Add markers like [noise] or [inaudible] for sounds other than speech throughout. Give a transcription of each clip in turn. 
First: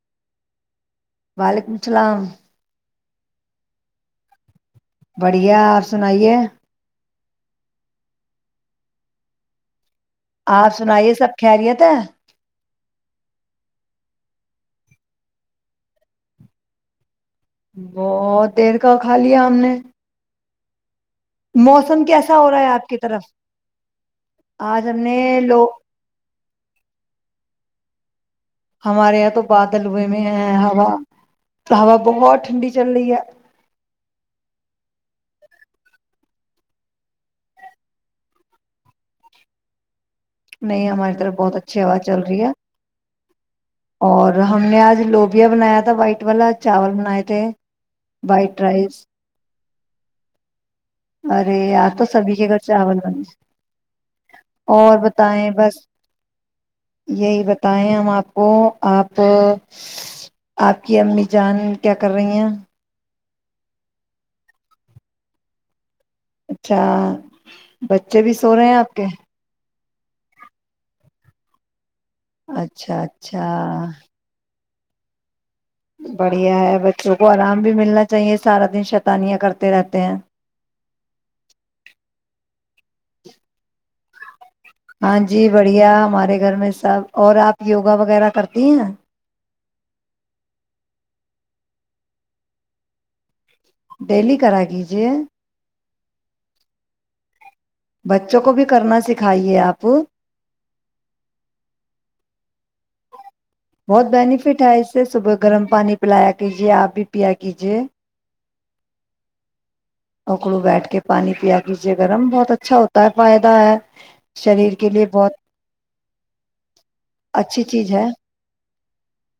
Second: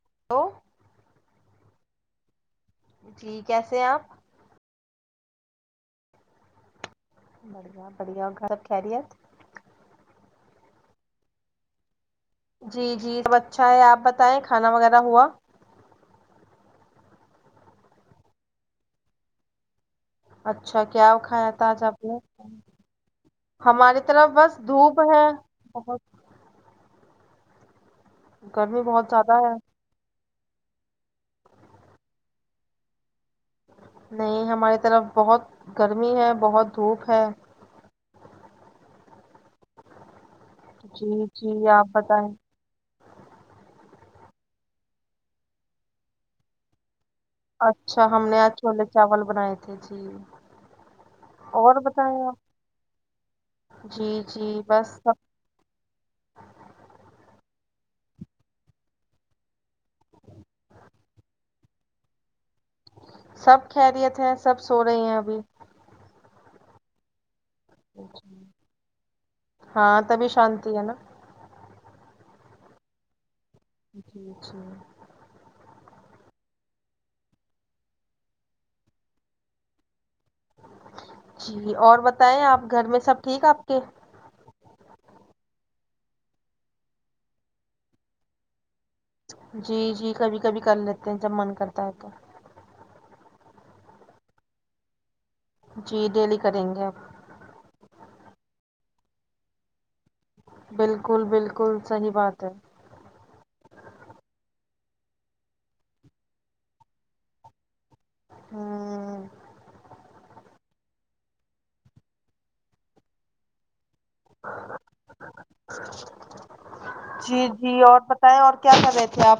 [inaudible] وعلیکم لسلام جی کیسے ہیں آپ بڑھیا آپ سنائیے بڑھیا بڑھیا گھر خیریت آپ سنائیے سب خیریت ہے جی جی تو اچھا ہے آپ بتائیں کھانا وغیرہ ہوا بہت دیر کا کھا لیا ہم نے اچھا کیا کھایا تھا آج آپ موسم نے کیسا ہو رہا ہے آپ کی طرف ہماری طرف بس آج ہم دھوپ نے ہے لو بہت گرمی بہت ہمارے یہاں زیادہ تو ہے بادل ہوئے میں ہیں ہیں ہوا ہوا بہت ٹھنڈی چل رہی ہے نہیں ہماری طرف بہت گرمی ہے بہت دھوپ ہے نہیں ہماری جی طرف بہت جی اچھی آپ ہوا چل بتائیں رہی ہے اور ہم نے آج لوبیا بنایا تھا وائٹ والا چاول بناائے اچھا ہم نے آج چھولے چاول بنائے تھے جی ارے اور یار تو بتائیں سبھی کے آپ گھر چاول بنے جی جی بس اور سب بتائیں بس یہی بت بتائیں ہم آپ کو آپ آپ کی امی جان کیا کر رہی ہیں سب خریت ہے سب سو رہی ہیں ابھی اچھا بچے بھی سو رہے ہیں آپ کے ہاں تبھی شانتی ہے نا اچھا اچھا جی جی بڑھیا ہے بچوں کو آرام بھی ملنا چاہیے سارا دن شتانیاں کرتے رہتے ہیں جی اور بتائیں آپ گھر میں سب ٹھیک آپ کے بڑیا ہمارے گھر میں سب اور آپ یوگا وغیرہ کرتی ہیں جی جی کبھی کبھی کر لیتے ہیں جب من کرتا ہے تو ڈیلی کرا کیجیے جی ڈیلی کریں گے آپ بچوں کو بھی کرنا سکھائیے آپ بالکل بالکل صحیح بات ہے بہت بینیفٹ ہے اس سے صبح گرم پانی پلایا کیجے آپ بھی پیا کیجے ہاں اکڑو بیٹھ کے پانی پیا کیجے گرم بہت اچھا ہوتا ہے فائدہ ہے شریر کے لیے بہت جی اچھی جی چیز اور ہے بتائیں اور کیا کر رہے تھے آپ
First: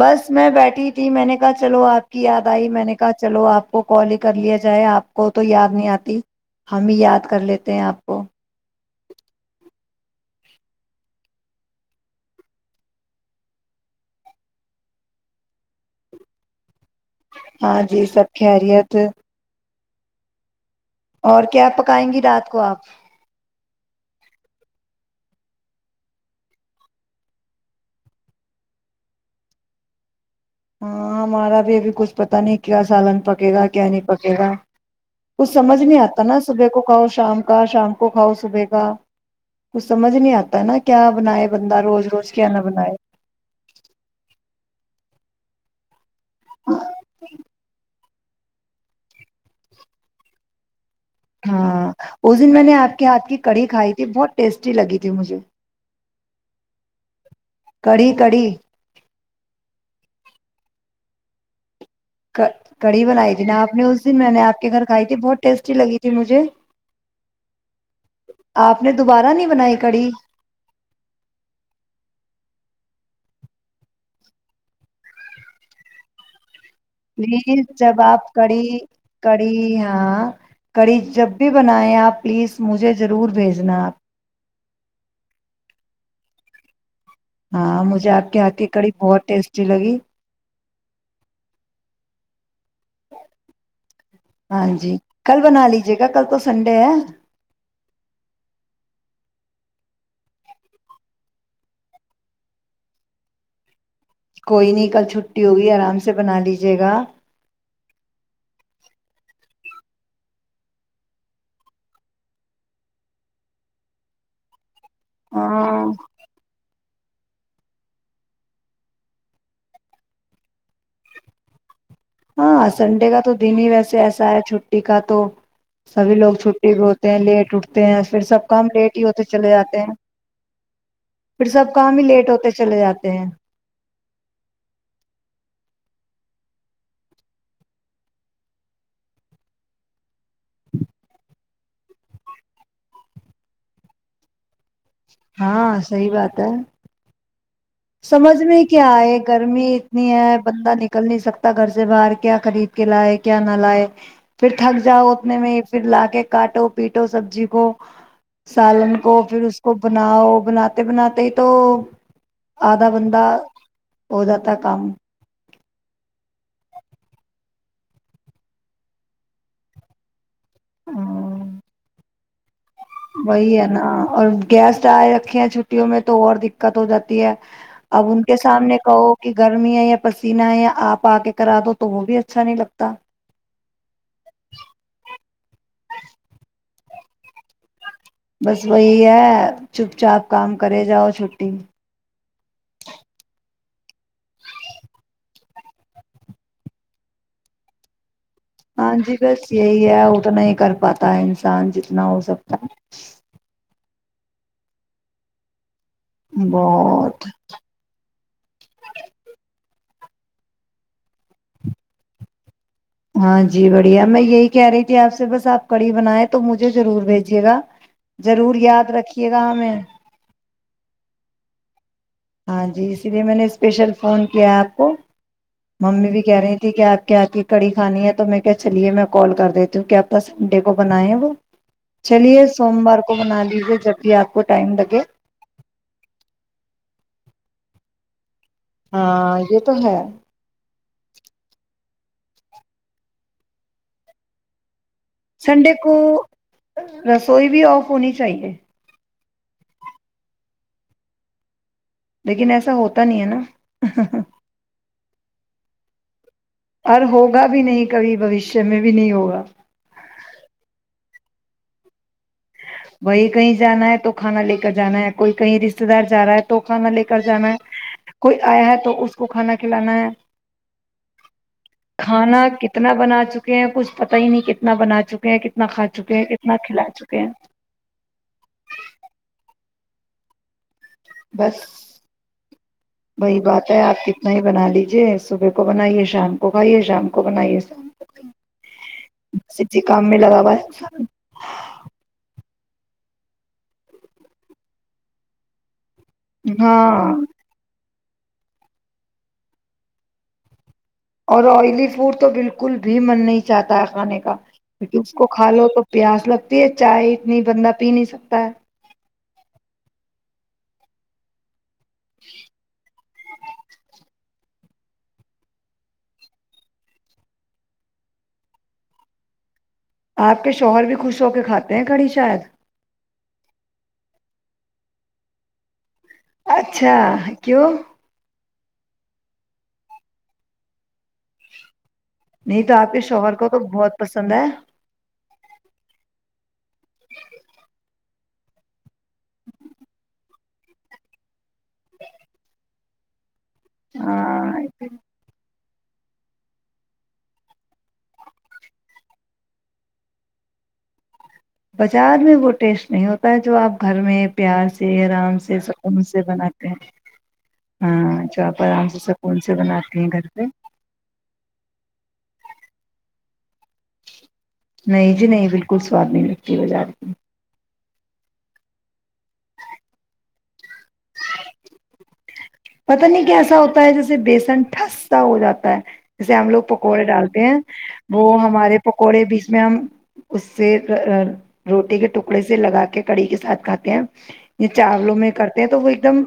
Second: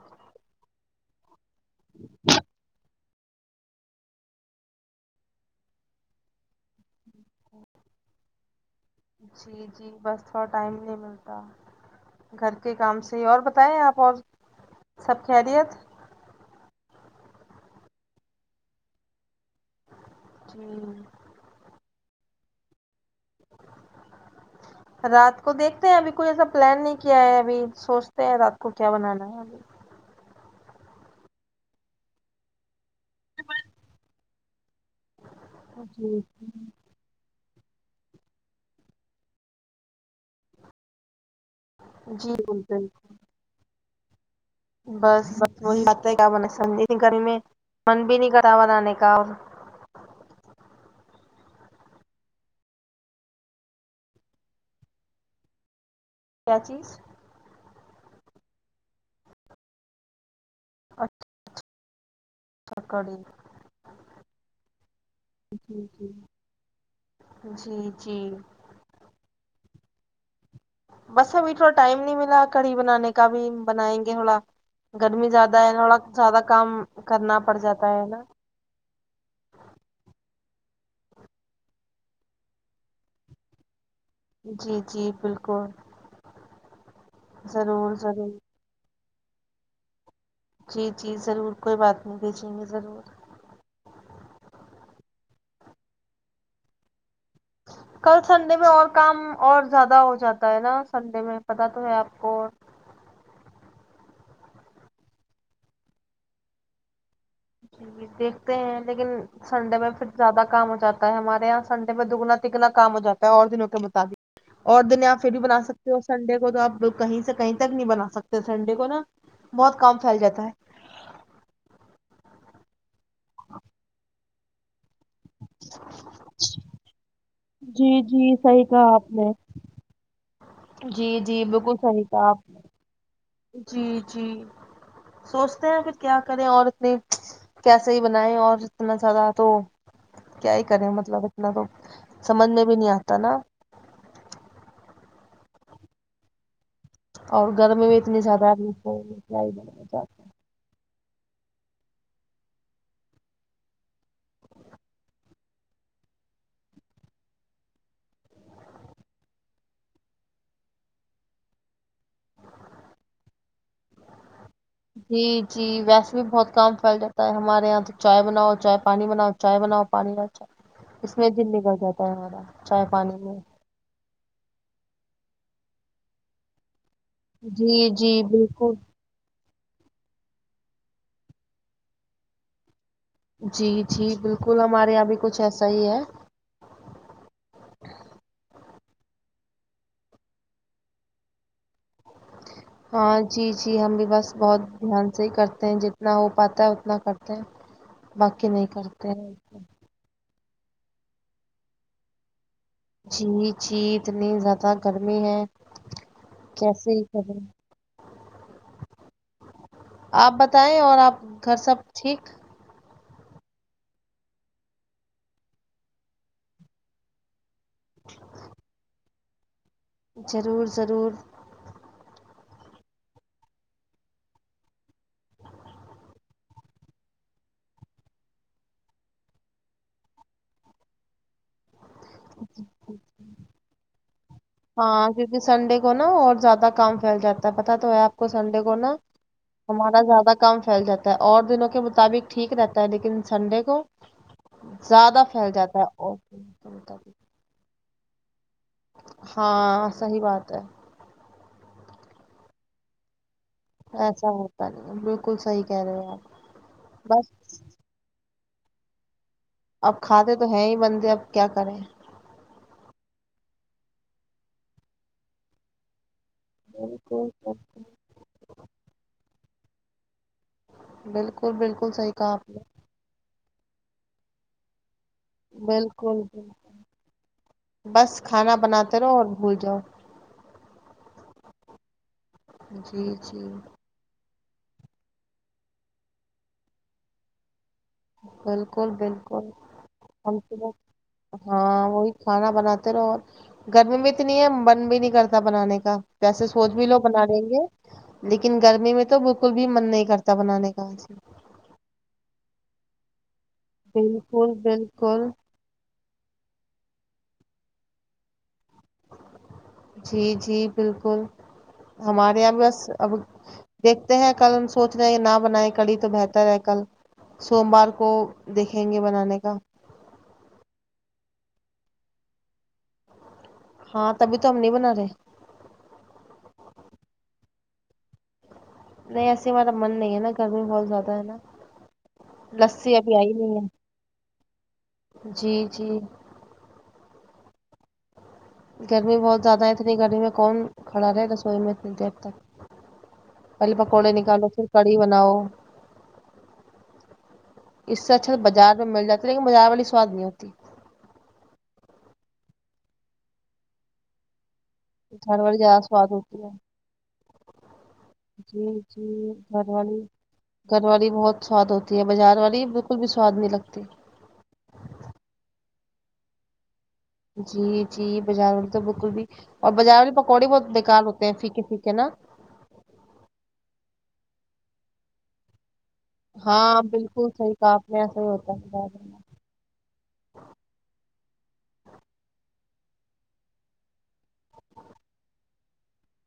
بس میں بیٹھی تھی میں نے [inaudible] چلو آپ کی یاد آئی میں نے چلو آپ کو کال ہی کر لیا جائے آپ کو تو یاد نہیں آتی ہمیں یاد کر لیتے ہیں آپ کو جی جی بس تھوڑا ٹائم نہیں ملتا گھر کے کام سے ہی اور بتائیں آپ اور سب خیریت ہاں جی سب خیریت جی اور کیا پ آئیں گی رات کو آپ رات کو دیکھتے ہیں ابھی کوئی ایسا پلان نہیں کیا ہے ابھی سوچتے ہیں رات کو کیا بنانا ہے ابھی ہاں ہمارا بھی ابھی کچھ پتا نہیں کیا سالن پکے گا کیا نہیں پکے گا کچھ سمجھ نہیں جی آتا نا صبح کو کہو شام کا شام کو کھاؤ صبح کا کچھ سمجھ نہیں آتا ہے نا کیا بناائے بند روز روز جی کیا نہ بالکل بناائے بس بس وہ کیا بنا س گرمی میں من بھی نہیں گڑا بنانے کا اور ہاں اس دن میں نے آپ کے ہاتھ کی کڑھی کھائی تھی بہت ٹیسٹی لگی تھی مجھے کیا چیز کڑی کڑی اچھاا کڑی بنائی تھی نا آپ نے اس دن میں نے آپ کے گھر کھائی تھی بہت ٹیسٹی جی لگی تھی جی مجھے جی جی آپ نے دوبارہ نہیں بنائی کڑی بس ابھی تھوڑا ٹائم نہیں ملا کڑی بنانے کا بھی بنائیں گے تھوڑا گرمی زیادہ ہے تھوڑا زیادہ کام کرنا پڑ پلیز جاتا جب ہے نا آپ کری کری ہاں کڑی جب بھی بنائیں آپ پلیز مجھے ضرور بھیجنا آپ جی جی بالکل ہاں ضرور مجھے آپ ضرور کے ہات کی کڑی بہت ٹیسٹی لگی جی جی ضرور کوئی بات نہیں بھیجیں گے ضرور ہاں جی کل بنا لیجے گا کل تو سنڈے ہے کل سنڈے میں اور کام اور زیادہ ہو جاتا ہے نا سنڈے میں پتاہ تو ہے آپ کو کوئی نہیں کل چھٹی ہوگی آرام سے بنا لیجے گا جی جی دیکھتے ہیں لیکن سنڈے میں پھر زیادہ کام ہو جاتا ہے ہمارے یہاں سنڈے میں دگنا تگنا کام ہو جاتا ہے اور دنوں کے مطابق اور دننے آپ پھر بھی بنا ہاں سکتے ہو سنڈے کو تو آپ کہیں سے کہیں تک نہیں بنا سکتے سنڈے کو نا بہت کام پھیل جاتا ہے ہاں سنڈے کا تو دن ہی ویسے ایسا ہے چھٹی کا تو سبھی لوگ چھٹی بھی ہوتے ہیں لیٹ اٹھتے ہیں جی پھر جی سب صحیح کام کہا لیٹ ہی آپ ہوتے نے چلے جاتے ہیں جی جی پھر سب بالکل کام ہی صحیح تھا لیٹ آپ ہوتے چلے جاتے ہیں جی جی سوچتے ہیں کہ کیا کریں اور اتنی کیسے ہی بنیں اور اتنا زیادہ تو کیا ہی کریں مطلب اتنا تو سمجھ میں بھی نہیں آتا نا ہاں صی بات ہے اور گرمی بھی اتنی سمجھ زیادہ میں کیا ہے ہی گرمی بنایا جائے اتنی ہے بندہ نک کل نہیں سکتا گھر سے باہر کیا خرید کے لائے کیا نہ لائے پھر تھک جاؤ اتنے میں ہی پھر لا کے کاٹو پیٹو سبزی کو سالن کو پھر اس کو بناؤ بناتے بناتے ہی تو آدھا بندہ ہو جاتا ہے کام جی جی ویسے بھی بہت کام پھیل جا ہے ہمارے یہاں تو چائے بناؤ چائے پانی بناؤ چائے بناؤ پانی اس میں دن نکل جاتا ہے ہمارا چائے پانی میں وہئییا ن اور گیس آئے رکھے ہیں چھٹیوںں میں تو اور دقت ہو جاتی ہے جی اب ان جی کے بالکل سامنے کہو کہ گرمی ہے یا پسینہ ہے یا آپ آ کے کرا دو تو وہ بھی اچھا نہیں لگتا جی جی بالکل ہمارے یہاں بھی کچھ ایسا ہی ہے بس وہی ہے چوپ چاپ کام کرے جاؤ چھٹی ہاں جی جی ہم بھی بس بہت دھیان سے ہی کرتے ہیں جتنا ہو پاتا ہے اتنا کرتے ہیں باقی نہیں ہاں کرتے جی ہیں بس یہی ہے تو نہیں کر پاتا ہے انسان جتنا ہو سکتا ہے جی جی اتنی زیادہ گرمی ہیں بہت آپ بتائیں اور آپ گھر سب ٹھیک ہاں جی بڑھیا میں یہی کہہ رہی تھی آپ سے بس آپ کڑی بنیں تو مجھے ضرور بھیجیے گا ضرور یاد رکھیے گا ہمیں ضرور ضرور ہاں جی اسی لیے میں نے اسپیشل فون کیا ہے آپ کو ممی بھی کہہ رہی تھی کہ آپ کے آپ کی کڑی کھانی ہے تو میں کیا چلیے میں کال کر دیتی ہوں کہ آپ ت سنڈے کو بنائےیں وہ چلیے سوموار کو بنا لیجے جب بھی آپ کو ٹائم لگے ہاں کیونکہ پتتا تو ہے آپ سنڈے کو نا ہاں یہ تو ہے ہمارا زیادہ کام پھیل جا ہے اور دنوں کے م مطابق ٹھیک رہتا ہے لیکن سنڈے کو زیادہ پھیل جاتا ہے تک سوئی بھی آف ہونی چاہیے ہاں صحی بات ہے لیکن ایسا ہوتا نہیں ہے نا ایسا ہوتا بالکل صحی کہہ رہے آپ اور ہوگا بس بھی نہیں کبھی بوشیہ چمیں بھی نہیں ہوگا اب کھاتے تو ہیں ہی بندے اب کیا کریں وہی کہیں جانا ہے تو کھانا لے کر جانا ہے کوئی کہیں رشتے دار جا رہا ہے تو تو خانا لے کر جانا بالکل ہے کوئی آیا ہے تو اس آ کو کھانا کھلانا ہے بالکل بالکل صحیح کہا کھانا آپ نے کتنا بنا ہیں کچھ پتا ہی نہیں کتنا بنا چک ک ہیں کتنا کا چکے بالکل ہیں بالکل۔ کتنا کھلا چکے ہیں بس کھانا بناتے رہو اور بھول جاؤ بس جی وہی جی بات ہے آپ کی نہیں بنا لیجے صبح کو بنائیے شام کو کھائیے شام کو بنائیے کو کھائیے بالکل بالکل بس اسی کام میں ہم لگا ہوا ہے انسان۔ ہاں وہی کھانا بناتے رہو اور گرمی بھی اتنی ہے من بھی نہیں کرتا بنانے کا جیسے سوج بھی لو ہاں بنا دیں گے لیکن گرمی میں تو بالکل بھی من نہیں کرتا بنانے کا اور آئلی فوڈ تو بالکل [unintelligible] بھی مننی [unintelligible] چاہتا ہے کھانے کا بالکل کیکہ اس کو بالکل کھا لو تو پیاس لگتی ہے چائے نہیں بندہ پی نہیں سکتا ہے [unintelligible] جی جی بالکل ہمارے یہاں بھی بس اب دیکھتے ہیں کل سوچ رہے ہیں کہ نہ بنائے کڑی تو بہتر ہے کل سوموار کو دیکھیں گے بنانے کا آپ کے شوہر بھی خوش ہو کے کھاتے ہیں کھڑی شاید ہاں تبھی تو ہم نہیں بنا رہے [unintelligible] پکو نہیں ایسے ہمارا من نہیں ہے نا گرمی بہت زیادہ ہے نا نہیں تو آپ لسی کے ابھی شوہور آئی کو تو نہیں ہے بہت پسند ہے جی جی گرمی بہت زیادہ ہے اتنی گرمی میں کون کھڑا رہے رسوئی میں اتنی دیر تک پہلے پکوڑے نکالو پھر ہاں کڑھی بناؤ اس سے اچھا تو بازار میں مل جاتا لیکن بازار والی سواد نہیں ہوتی بازار میں وہ ٹیسٹ نہیں ہوتا ہے جو آپ گھر میں پیاز گھر والی زیادہ سواد ہوتی ہے ہاں جو آپ جی آرام سے جی سکون سے گھر بناتے والی ہیں گھر پہ گھر والی بہت سواد ہوتی ہے بازار والی بالکل بھی سواد نہیں لگتا نہیں جی نہیں بالکل الل سواد نہیں لگتی بازار میں [unintelligible] جی جی بازار والی تو بالکل بھی اور بازار والی پکوڑے بہت بیکار ہوتے ہیں پھیکے پھے نا پتا نہیں کہ ایسا ہوتا ہے جیسے بیسن ٹھسا ہو جاتا ہے جیسے ہم لوگ ہاں پکوڑے بالکل ڈالتے صحیح ہیں کہا آپ نے ایسا وہ ہی ہوتا ہے ہمارے بازار والا۔ پکوڑے بیچ میں ہم اس سے روٹی کے ٹکڑے سے لگا کے کڑی کےاتھ کھاتے ہیں یہ چاولوں میں کرتے ہیں تو وہ ایک دم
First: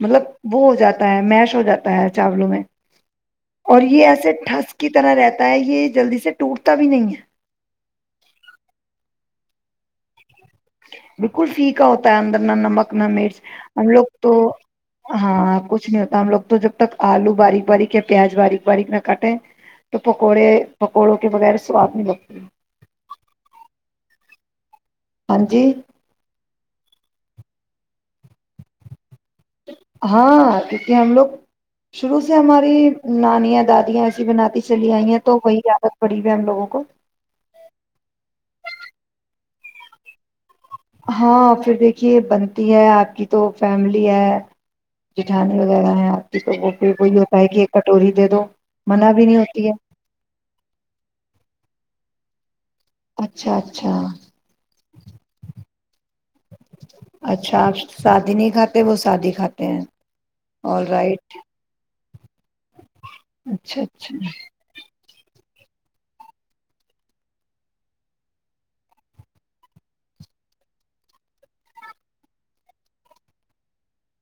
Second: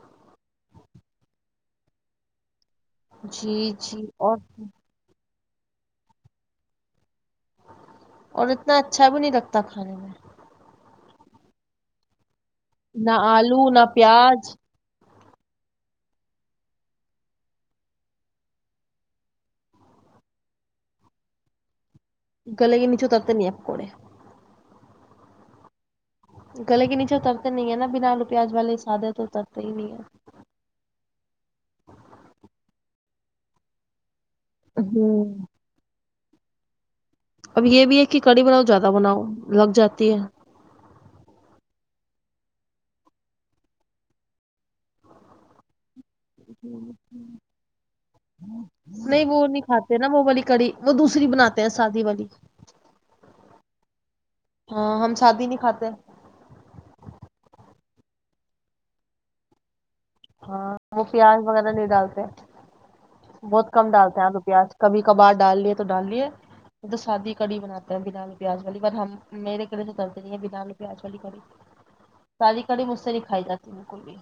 مطلب وہ ہو جاتا ہے میش ہو جاتا ہے چاولوں میں جی اور جی یہ ایسے اور ٹھس کی طرح رہتا تا ہے یہ جلدی سے ٹوٹتا بھی نہیں ہے اور اتنا اچھا بھی نہیں رکھتا کتا کھانے میں [unintelligible] بالکل فییک کا ہوتا ہے اندر [unintelligible] نہ نمک نہ مرچ آلو نہ ہم لوگ تو پیاز [unintelligible] ہاں کچھ نہیں ہوتا ہم لوگ تو جب تک آلو باریک باریک یا پیاز باریک باریک نہ کاٹے تو پکوڑے پکوڑوں کے بغیر سواد نہیں لگتی ا گ لگے نچوں تطت نیاپ کر [unintelligible] ہاں جی گل کے نیچا ترتےن نگ نا بھیاال ہاں کیونکہ ہم لوگ شرو سے ہماری نانیا دادیا بناتی چلی آئی ہیں ہوں تو کوی عادت پڑی [inaudible] ہم لووں کو اب یہ بھی ہے کہ کڑی بناؤ زیادہ بناؤ لگ جاتی ہے ہاں پھر دیکھیے بنتی ہے آپ کی تو فیملی ہے جٹھانی وغیرہ ہے آپ کی تو وہ پھر وہی ہوتا ہے کہ ایک کٹوری دے دو منع نہیں بھی وہ نہیں ہوتی ہے کھاتے نا وہ والی کڑی وہ دوسری بناتے ہیں سادی والی اچھا اچھا ہاں ہم شادی نہیں کھاتے اچھا آپ سادی نہیں کھاتے وہ شادی کھاتے ہیں ہاں آل وہ رائٹ پیاز وغیرہ نہیں ڈالتا ہے بہت اچھا کم اچھا ڈالتے ہیں رو پیاز کبھی کبار ڈال لیے تو ڈال لیے تو سادی کڑی بناتے ہیں بنال پیاز والی پر ہم میرے کلے تو ڈلتے نہیں ہیں بنال پیاز والی کڑی سادی کڑی مجھ سے نہیں کھائی جاتی بالکل بھی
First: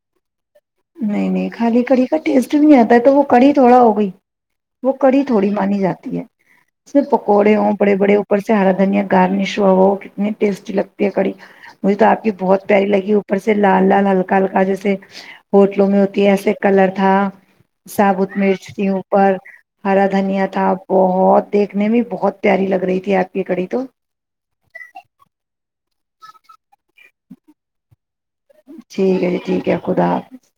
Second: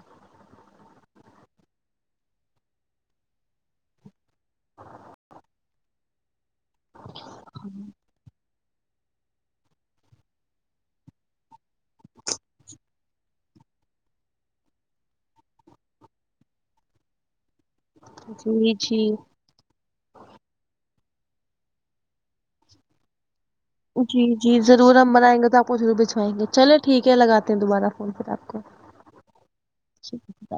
نہیں نہیں خالی کڑی کا ٹیسٹ نہیں آتا ہے تو وہ کڑی تھوڑا ہو گئی وہ کڑی تھوڑی مانی جاتی ہے اسے پکوڑے ہو بڑے بڑے اوپر چارا دھنیا گارنش ہو وہ کتنی ٹیسٹی لگتی ہے کڑی مجھے تو آپ کی بہت پیاری لگی اوپر سے لال لال ہلکا ہلکا جیسے ہوٹلوں میں ہوتی ہے ایسے کلر تھا ثابوت مرچ جی تھی جی اوپر ہرا دھنیا تھا بہت دیکھنے میں بہت پیاری لگ رہی تھی آ جی جی ضرور ہم منائیں گے تو آپ کو ضرور بچ چلے ٹھیک ہے لگاتے ہے دوبارہ فون پھر آپ کو ٹھیک ہے جی ٹھیک ہے خدا ٹھیک حافظ ہے،